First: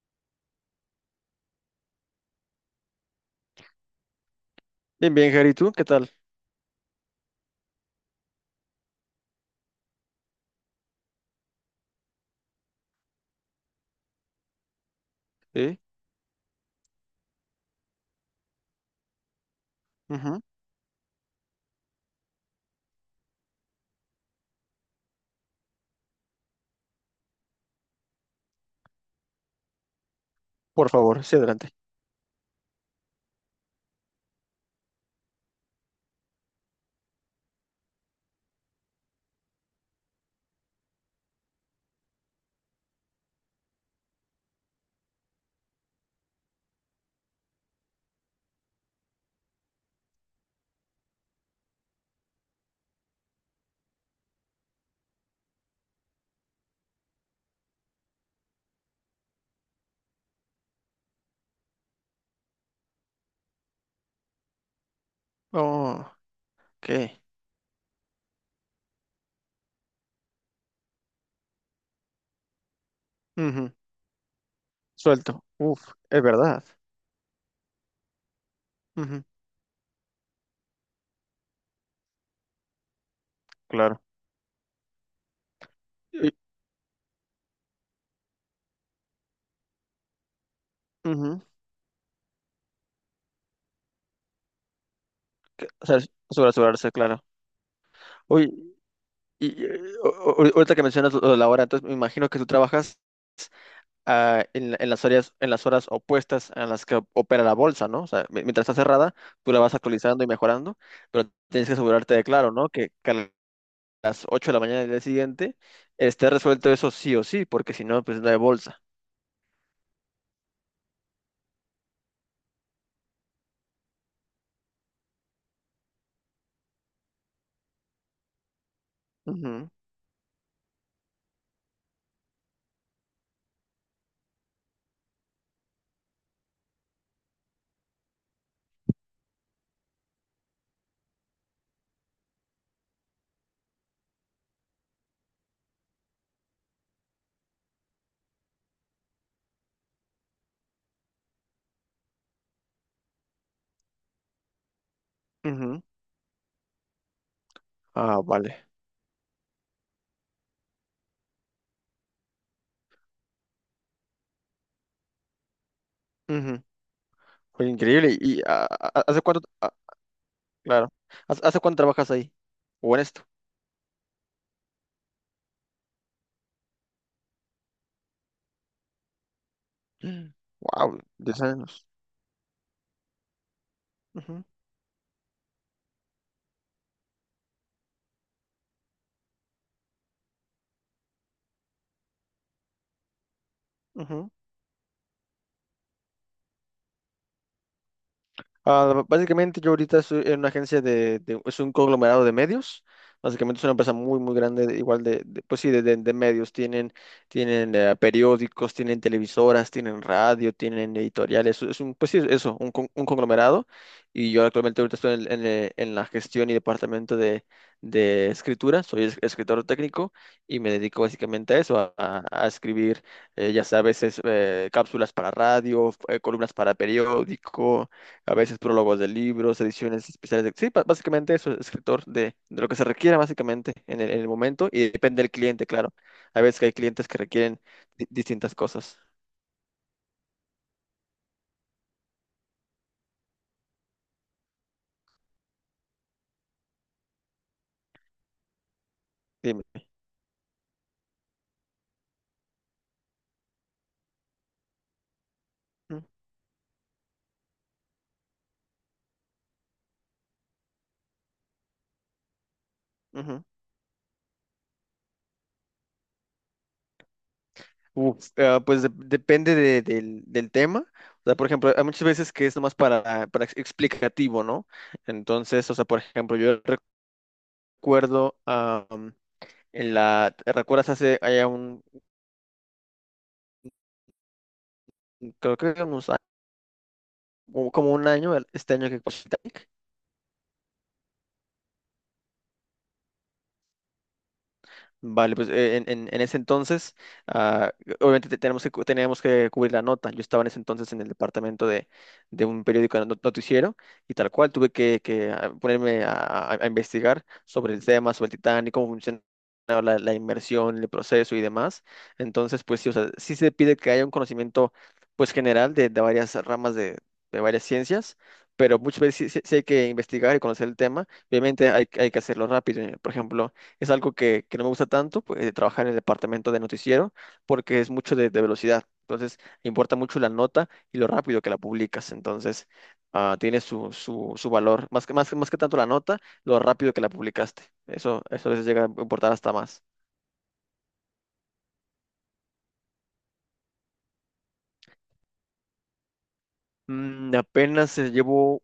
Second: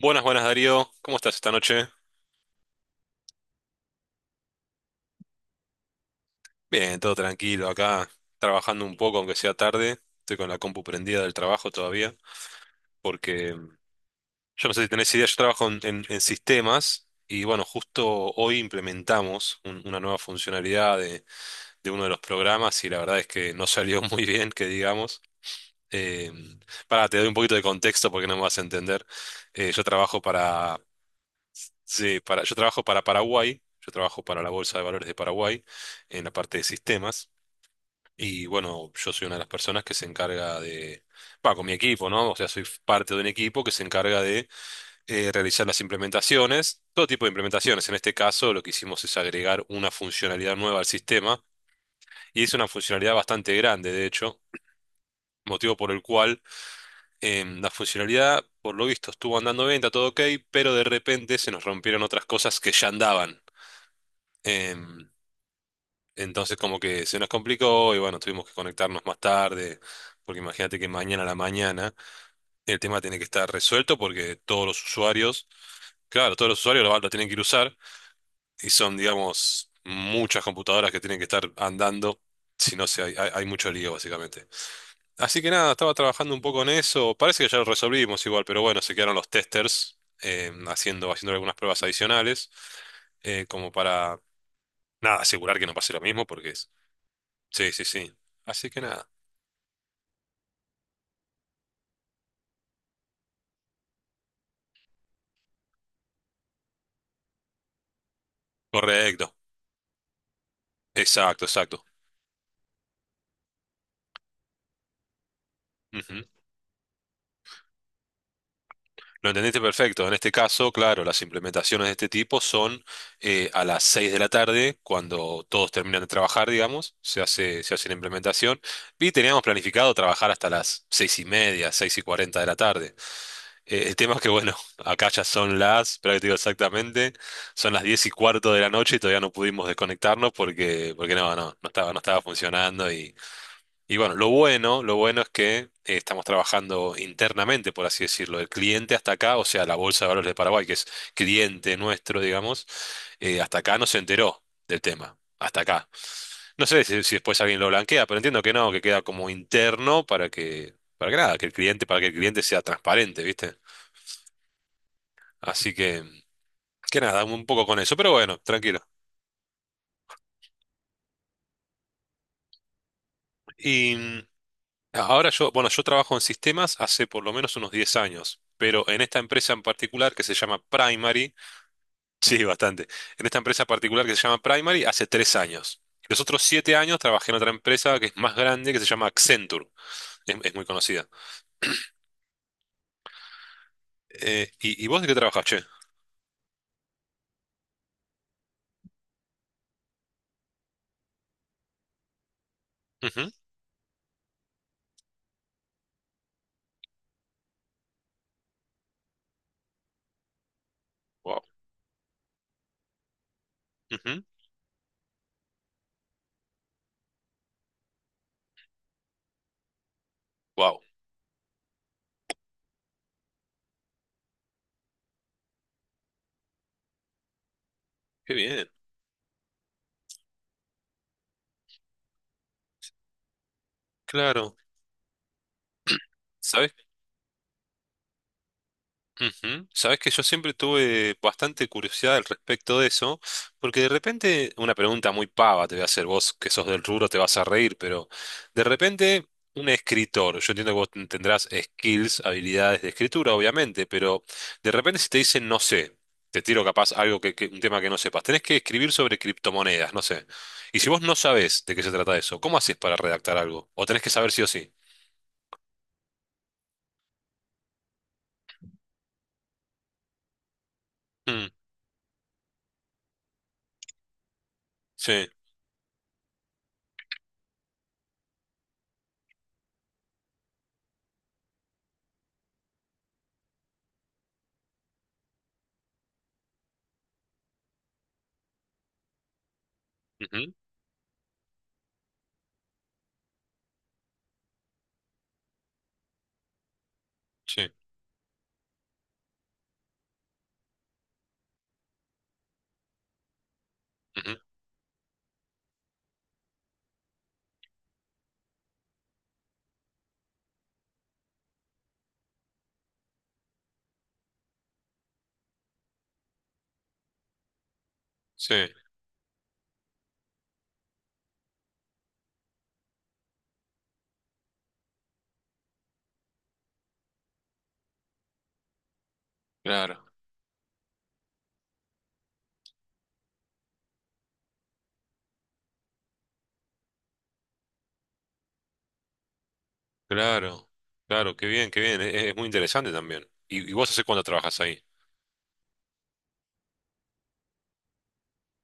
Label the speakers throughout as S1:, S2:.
S1: Buenas, buenas Darío, ¿cómo estás esta noche?
S2: Bien, bien, Gary, ¿tú qué tal?
S1: Bien, todo tranquilo acá, trabajando un poco, aunque sea tarde. Estoy con la compu prendida del trabajo todavía, porque yo no sé si tenés idea, yo trabajo
S2: Sí.
S1: en sistemas y bueno, justo hoy implementamos una nueva
S2: Ujú.
S1: funcionalidad de uno de los programas y la verdad es que no salió muy bien, que digamos. Eh, mm, pará, te doy un poquito de contexto porque no me vas a entender. Yo trabajo
S2: Por favor, sí, adelante.
S1: Sí, para, yo trabajo para Paraguay, yo trabajo para la Bolsa de Valores de Paraguay en la parte de sistemas y bueno, yo soy una de las personas que se encarga de, va, con mi equipo, ¿no? O sea, soy parte de un equipo que se encarga de realizar las implementaciones, todo tipo de implementaciones. En este caso, lo que hicimos es agregar una funcionalidad nueva al sistema y es una funcionalidad bastante grande, de hecho, motivo por el cual la funcionalidad, por lo visto, estuvo andando bien, está todo ok, pero de repente se nos rompieron otras cosas que ya andaban. Em,
S2: Oh,
S1: Entonces como que se
S2: ok.
S1: nos complicó y bueno, tuvimos que conectarnos más tarde, porque imagínate que mañana a la mañana el tema tiene que estar
S2: Ujú.
S1: resuelto porque todos los
S2: Suelto.
S1: usuarios,
S2: Uf, es
S1: claro, todos los
S2: verdad.
S1: usuarios lo tienen que ir a usar y son,
S2: Ujú.
S1: digamos, muchas computadoras que tienen que estar andando, si no se hay mucho lío
S2: Claro.
S1: básicamente. Así que nada, estaba
S2: Y-
S1: trabajando un poco en eso, parece que ya lo resolvimos igual, pero bueno, se quedaron los testers haciendo
S2: ujú.
S1: algunas pruebas adicionales eh, como para, nada, asegurar que no
S2: O
S1: pase
S2: sea,
S1: lo mismo,
S2: sobre
S1: porque
S2: asegurarse, claro.
S1: sí, sí, sí.
S2: Oye,
S1: Así que nada.
S2: y, eh, o- ahorita que mencionas lo de la hora, entonces me imagino que tú trabajas en las áreas, en las horas opuestas a las que opera la bolsa, ¿no? O sea, mientras está cerrada,
S1: Correcto.
S2: tú la vas actualizando y mejorando, pero
S1: Exacto,
S2: tienes que
S1: exacto.
S2: asegurarte de, claro, ¿no? Que las 8 de la mañana del día siguiente,
S1: Ujú.
S2: esté resuelto eso sí o sí, porque si no, pues no hay bolsa.
S1: Lo entendiste perfecto. En este caso, claro, las implementaciones de este tipo son a las 6 de la tarde, cuando todos terminan de trabajar, digamos, se hace la implementación. Y teníamos
S2: Ujú.
S1: planificado trabajar hasta las 6 y media, 6 y 40 de la tarde. El tema es que, bueno, acá ya son las, pero te digo exactamente, son las 10 y cuarto de la noche y todavía no pudimos desconectarnos porque no estaba funcionando. Y bueno, lo bueno es que estamos trabajando internamente, por así decirlo. El cliente hasta acá, o sea, la Bolsa de Valores de Paraguay, que es cliente nuestro, digamos, hasta acá no se enteró del tema. Hasta
S2: Ujú.
S1: acá. No sé si después alguien lo blanquea, pero
S2: Ah,
S1: entiendo que
S2: vale.
S1: no, que queda como interno para que nada, que el cliente, para que el cliente sea transparente, ¿viste? Así
S2: Ujú.
S1: que nada, un poco
S2: Oye,
S1: con eso, pero
S2: increíble.
S1: bueno,
S2: ¿Y
S1: tranquilo.
S2: hace cuánto? Claro. ¿Hace cuánto trabajas ahí? ¿O en esto?
S1: Y ahora yo, bueno, yo trabajo en sistemas hace por lo menos unos 10 años, pero en esta empresa en particular que se llama
S2: Wow,
S1: Primary,
S2: 10 años.
S1: sí, bastante, en esta empresa particular que se llama
S2: Ujú.
S1: Primary hace 3 años. Los otros 7 años trabajé en otra empresa que es más grande, que se llama Accenture, es muy conocida.
S2: Ujú.
S1: ¿Y vos de qué trabajás, che?
S2: Ah, básicamente yo ahorita soy en una agencia es un conglomerado de medios.
S1: Ujú.
S2: Básicamente es una empresa muy, muy grande, pues sí, de medios. Tienen periódicos, tienen televisoras, tienen radio, tienen
S1: Wow,
S2: editoriales. Es un, pues sí, eso, un, un conglomerado.
S1: ujú,
S2: Y yo actualmente ahorita estoy en la gestión y departamento de escritura. Soy escritor técnico y me
S1: wow,
S2: dedico básicamente a eso, a escribir, ya sabes, cápsulas para radio, columnas para periódico,
S1: qué
S2: a veces
S1: bien,
S2: prólogos de libros, ediciones especiales de... Sí, básicamente eso, escritor de lo que se requiera básicamente en el
S1: claro.
S2: momento y depende del cliente, claro. A veces que hay
S1: ¿Sabés
S2: clientes que requieren distintas cosas.
S1: ujú? Sabes que yo siempre tuve bastante curiosidad al respecto de eso, porque de repente, una pregunta muy pava te voy a hacer, vos que sos del rubro te vas a reír, pero de repente
S2: Dime.
S1: un escritor, yo entiendo que vos tendrás skills, habilidades de escritura, obviamente, pero de repente si te dicen, no sé,
S2: Ujú.
S1: te tiro capaz algo un tema que no sepas, tenés que escribir sobre criptomonedas, no sé. Y si vos no sabés de qué se trata eso, ¿cómo haces para redactar
S2: Ujú.
S1: algo? ¿O tenés que saber sí o sí?
S2: Uf, pues depende del tema. O sea, por
S1: Mm,
S2: ejemplo, hay muchas veces que es nomás para explicativo, ¿no?
S1: sí,
S2: Entonces, o sea, por ejemplo, yo recuerdo en la... ¿te Recuerdas hace, allá un, creo que como un año, este año que pasó.
S1: ujú,
S2: Vale, pues en ese entonces,
S1: sí,
S2: ah, obviamente tenemos que, teníamos que cubrir la nota. Yo estaba en ese entonces en el departamento de un periódico noticiero, y tal
S1: ujú,
S2: cual tuve ponerme a investigar sobre el tema, sobre el Titanic, cómo funciona la, la inmersión, el proceso y demás. Entonces, pues sí, o sea, sí se pide que haya un conocimiento pues general de varias ramas de varias ciencias,
S1: sí,
S2: pero muchas veces sí, sí hay que investigar y conocer el tema. Obviamente hay, hay que hacerlo rápido. Por ejemplo, es algo que no me gusta tanto, pues, de trabajar en el departamento de noticiero, porque es mucho de velocidad. Entonces, importa
S1: claro.
S2: mucho la nota y lo rápido que la publicas. Entonces, tiene su, su, su valor. Más que tanto la nota, lo rápido que la publicaste. Eso a veces llega a importar hasta más.
S1: Claro, claro, qué bien, qué bien. Es muy interesante también. ¿Y vos hace cuánto trabajas ahí?
S2: Apenas llevo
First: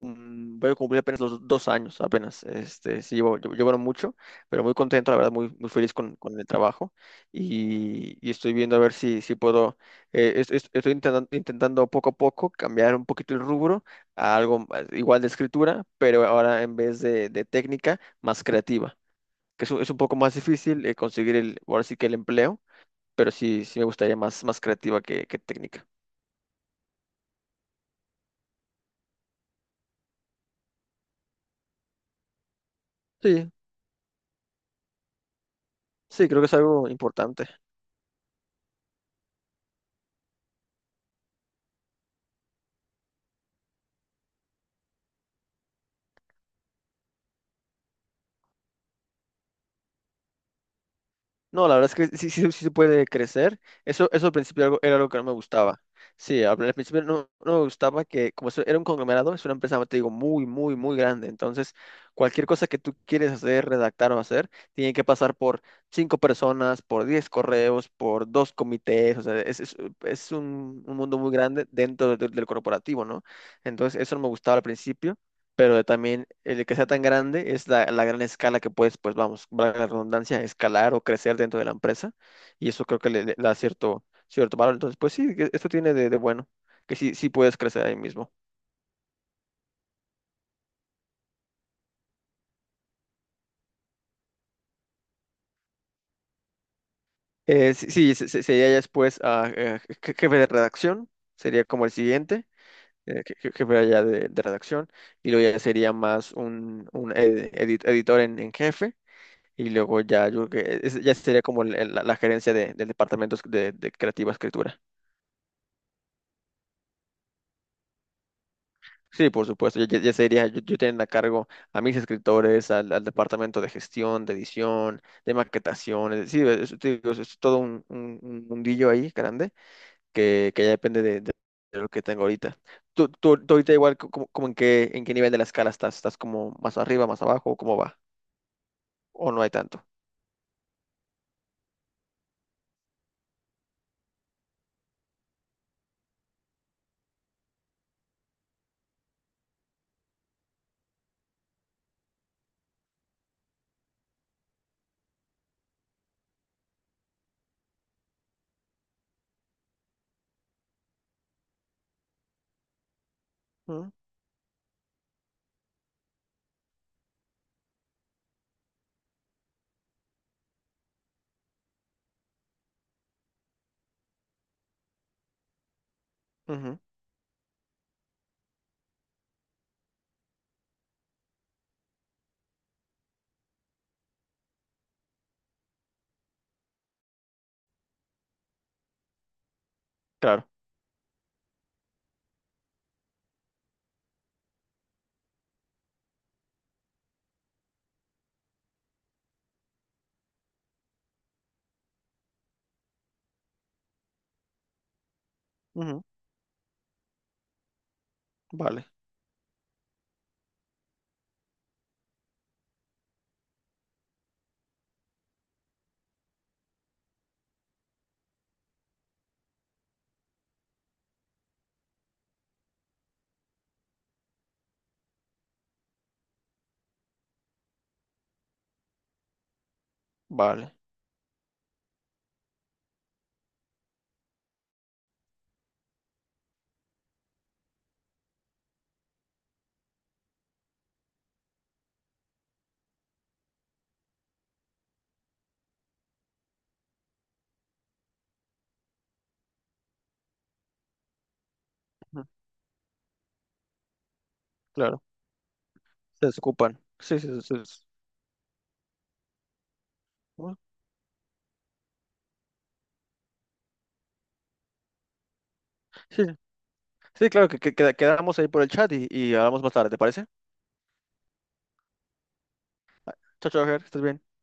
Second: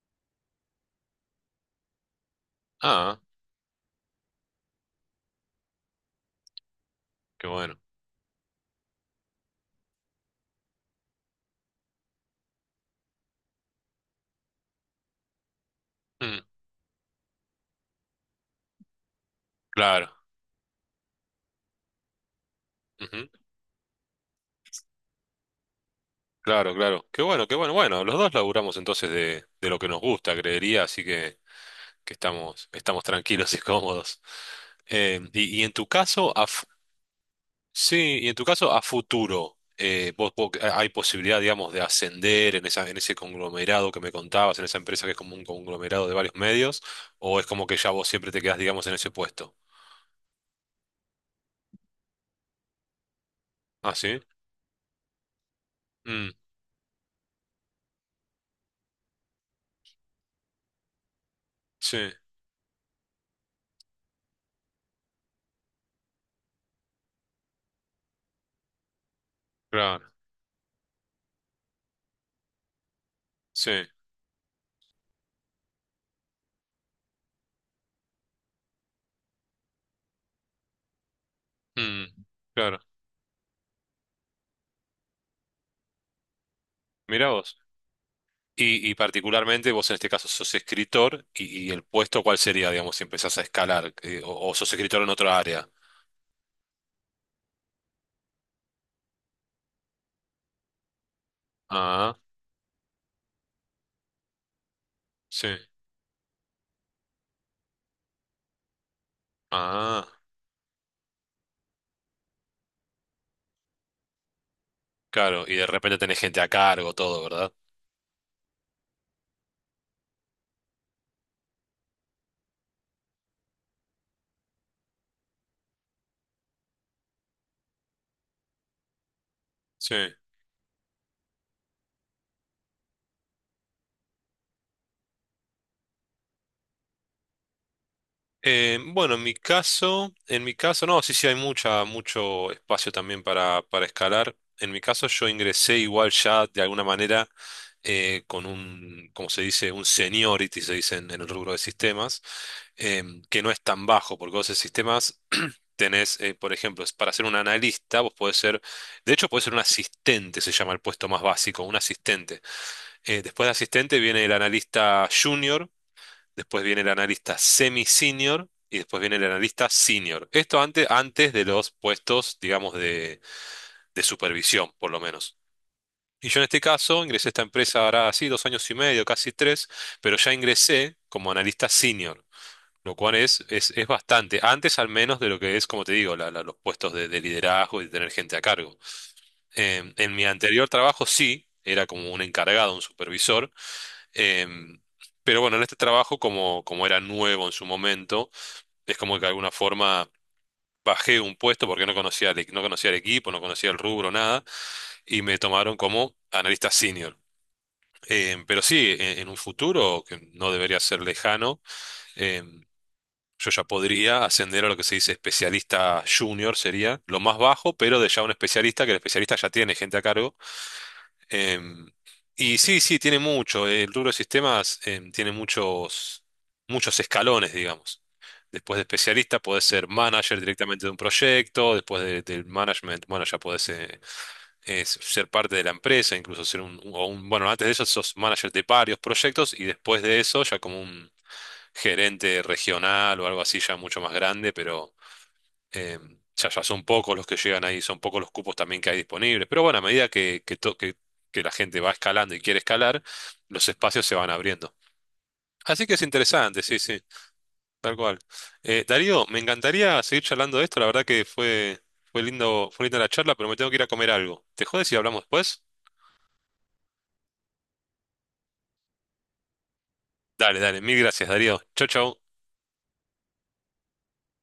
S2: Voy a cumplir apenas los 2 años, apenas. Este, sí,
S1: Ah,
S2: llevaron mucho, pero muy contento, la verdad, muy, muy feliz con el trabajo.
S1: qué bueno.
S2: Y estoy viendo a ver si, si puedo, estoy intentando, intentando poco a poco cambiar un poquito el rubro a igual de escritura, pero
S1: Mm,
S2: ahora en vez de técnica, más creativa, que es un
S1: claro,
S2: poco más difícil conseguir el, ahora sí que el empleo,
S1: ujú.
S2: pero sí, sí me gustaría más, más creativa que técnica.
S1: Claro, claro. Qué bueno, qué bueno. Bueno, los dos laburamos entonces de lo que nos gusta, creería, así que estamos, estamos
S2: Sí,
S1: tranquilos y cómodos. Y en tu
S2: sí,
S1: caso,
S2: creo
S1: a,
S2: que es
S1: fu-
S2: algo importante.
S1: sí, y en tu caso, a futuro, ¿hay posibilidad, digamos, de ascender en esa, en ese conglomerado que me contabas, en esa empresa que es como un conglomerado de varios medios, o es como que ya vos siempre te quedás, digamos, en ese puesto?
S2: No, la verdad es que sí, sí, sí se puede crecer.
S1: Ah,
S2: Eso,
S1: sí.
S2: eso al principio era algo que no me gustaba.
S1: Mm,
S2: Sí, al al principio no, no me gustaba que, como eso era un conglomerado, es una empresa, te digo, muy, muy, muy grande. Entonces,
S1: sí,
S2: cualquier cosa que tú quieres hacer, redactar o hacer, tiene que pasar por cinco personas, por 10 correos, por dos comités. O sea,
S1: claro.
S2: es un mundo muy grande dentro del corporativo, ¿no?
S1: Sí.
S2: Entonces, eso no me gustaba al principio, pero también el que sea tan grande es la, la gran escala que puedes, pues vamos, valga la redundancia, escalar o crecer dentro de la
S1: mm,
S2: empresa, y
S1: claro.
S2: eso creo que le da cierto, cierto valor. Entonces, pues sí, que esto tiene de bueno, que sí,
S1: Mirá
S2: sí puedes
S1: vos.
S2: crecer ahí mismo.
S1: Y particularmente vos en este caso sos escritor y el puesto ¿cuál sería, digamos, si empezás a escalar? O sos escritor en otra área.
S2: Sí, sí, sería ya después jefe de redacción, sería como el
S1: Ah,
S2: siguiente, jefe allá de redacción, y
S1: sí.
S2: luego ya sería más un editor en jefe. Y luego
S1: Ah,
S2: ya, yo creo que ya sería como la gerencia del departamento de creativa escritura.
S1: claro. Y de repente tenés gente a cargo, todo, ¿verdad?
S2: Sí, por supuesto, ya sería, yo teniendo a cargo a mis escritores, al departamento de gestión, de edición, de maquetación, es decir, es, te digo, es todo un, un mundillo ahí grande
S1: Sí.
S2: que ya depende de lo que tengo ahorita. Tú ahorita igual, como en qué nivel de la escala estás, ¿estás como más arriba, más abajo, cómo va?
S1: Bueno,
S2: ¿O no hay tanto?
S1: en mi caso, no, sí, sí, hay mucha, mucho espacio también para escalar. En mi caso, yo ingresé igual ya de alguna manera con un, como se dice, un seniority, se dice en el rubro de sistemas, que no es tan bajo, porque vos en sistemas tenés, por ejemplo, es para ser un analista, vos podés ser, de hecho, podés ser un asistente, se llama el puesto más básico, un asistente. Después de
S2: Mm,
S1: asistente viene el analista junior, después viene el analista semi-senior y después viene el analista senior. Esto antes, antes de los puestos, digamos, de supervisión, por lo menos. Y yo en este
S2: ujú,
S1: caso ingresé a esta empresa ahora así dos años y medio, casi tres, pero ya ingresé como analista senior, lo cual es bastante, antes al menos de lo que es, como te digo, los puestos de liderazgo y de tener gente a cargo. En mi
S2: claro,
S1: anterior trabajo sí, era como un encargado, un supervisor, em, pero bueno, en este trabajo, como, como era nuevo en su momento, es como que de alguna forma bajé un puesto porque no conocía, no conocía el equipo, no conocía el rubro, nada, y me tomaron
S2: ujú,
S1: como analista senior. Pero
S2: vale,
S1: sí, en un futuro que no debería ser lejano, em, yo ya podría ascender a lo que se dice especialista junior, sería lo más bajo, pero de ya un especialista, que el especialista ya tiene gente a cargo. Em, y sí, sí, tiene mucho. El rubro de sistemas, tiene muchos, muchos escalones, digamos. Después de especialista podés ser manager
S2: vale,
S1: directamente de un proyecto, después del management, bueno, ya podés ser parte de la empresa, incluso ser un, o un- bueno, antes de eso sos manager de varios proyectos y después de eso ya como un gerente regional o algo así ya mucho más grande, pero... Eh, ya son pocos los que llegan ahí, son pocos los cupos también que hay disponibles. Pero bueno, a medida que, que la gente va
S2: ujú,
S1: escalando y quiere escalar, los espacios se van abriendo.
S2: claro,
S1: Así que es
S2: se
S1: interesante, sí,
S2: desocupan,
S1: sí,
S2: sí, sí, sí, sí.
S1: tal cual. Darío, me encantaría seguir
S2: Bueno,
S1: charlando de esto. La verdad que fue, fue lindo, fue linda la charla, pero me tengo que ir a comer algo. ¿Te jodes si hablamos después?
S2: sí, sí, sí, claro, quedamos ahí por el chat y hablamos más tarde, ¿te parece?
S1: Dale, dale, mil gracias, Darío. Chau, chau.
S2: Chao, chao, Ger, estás bien.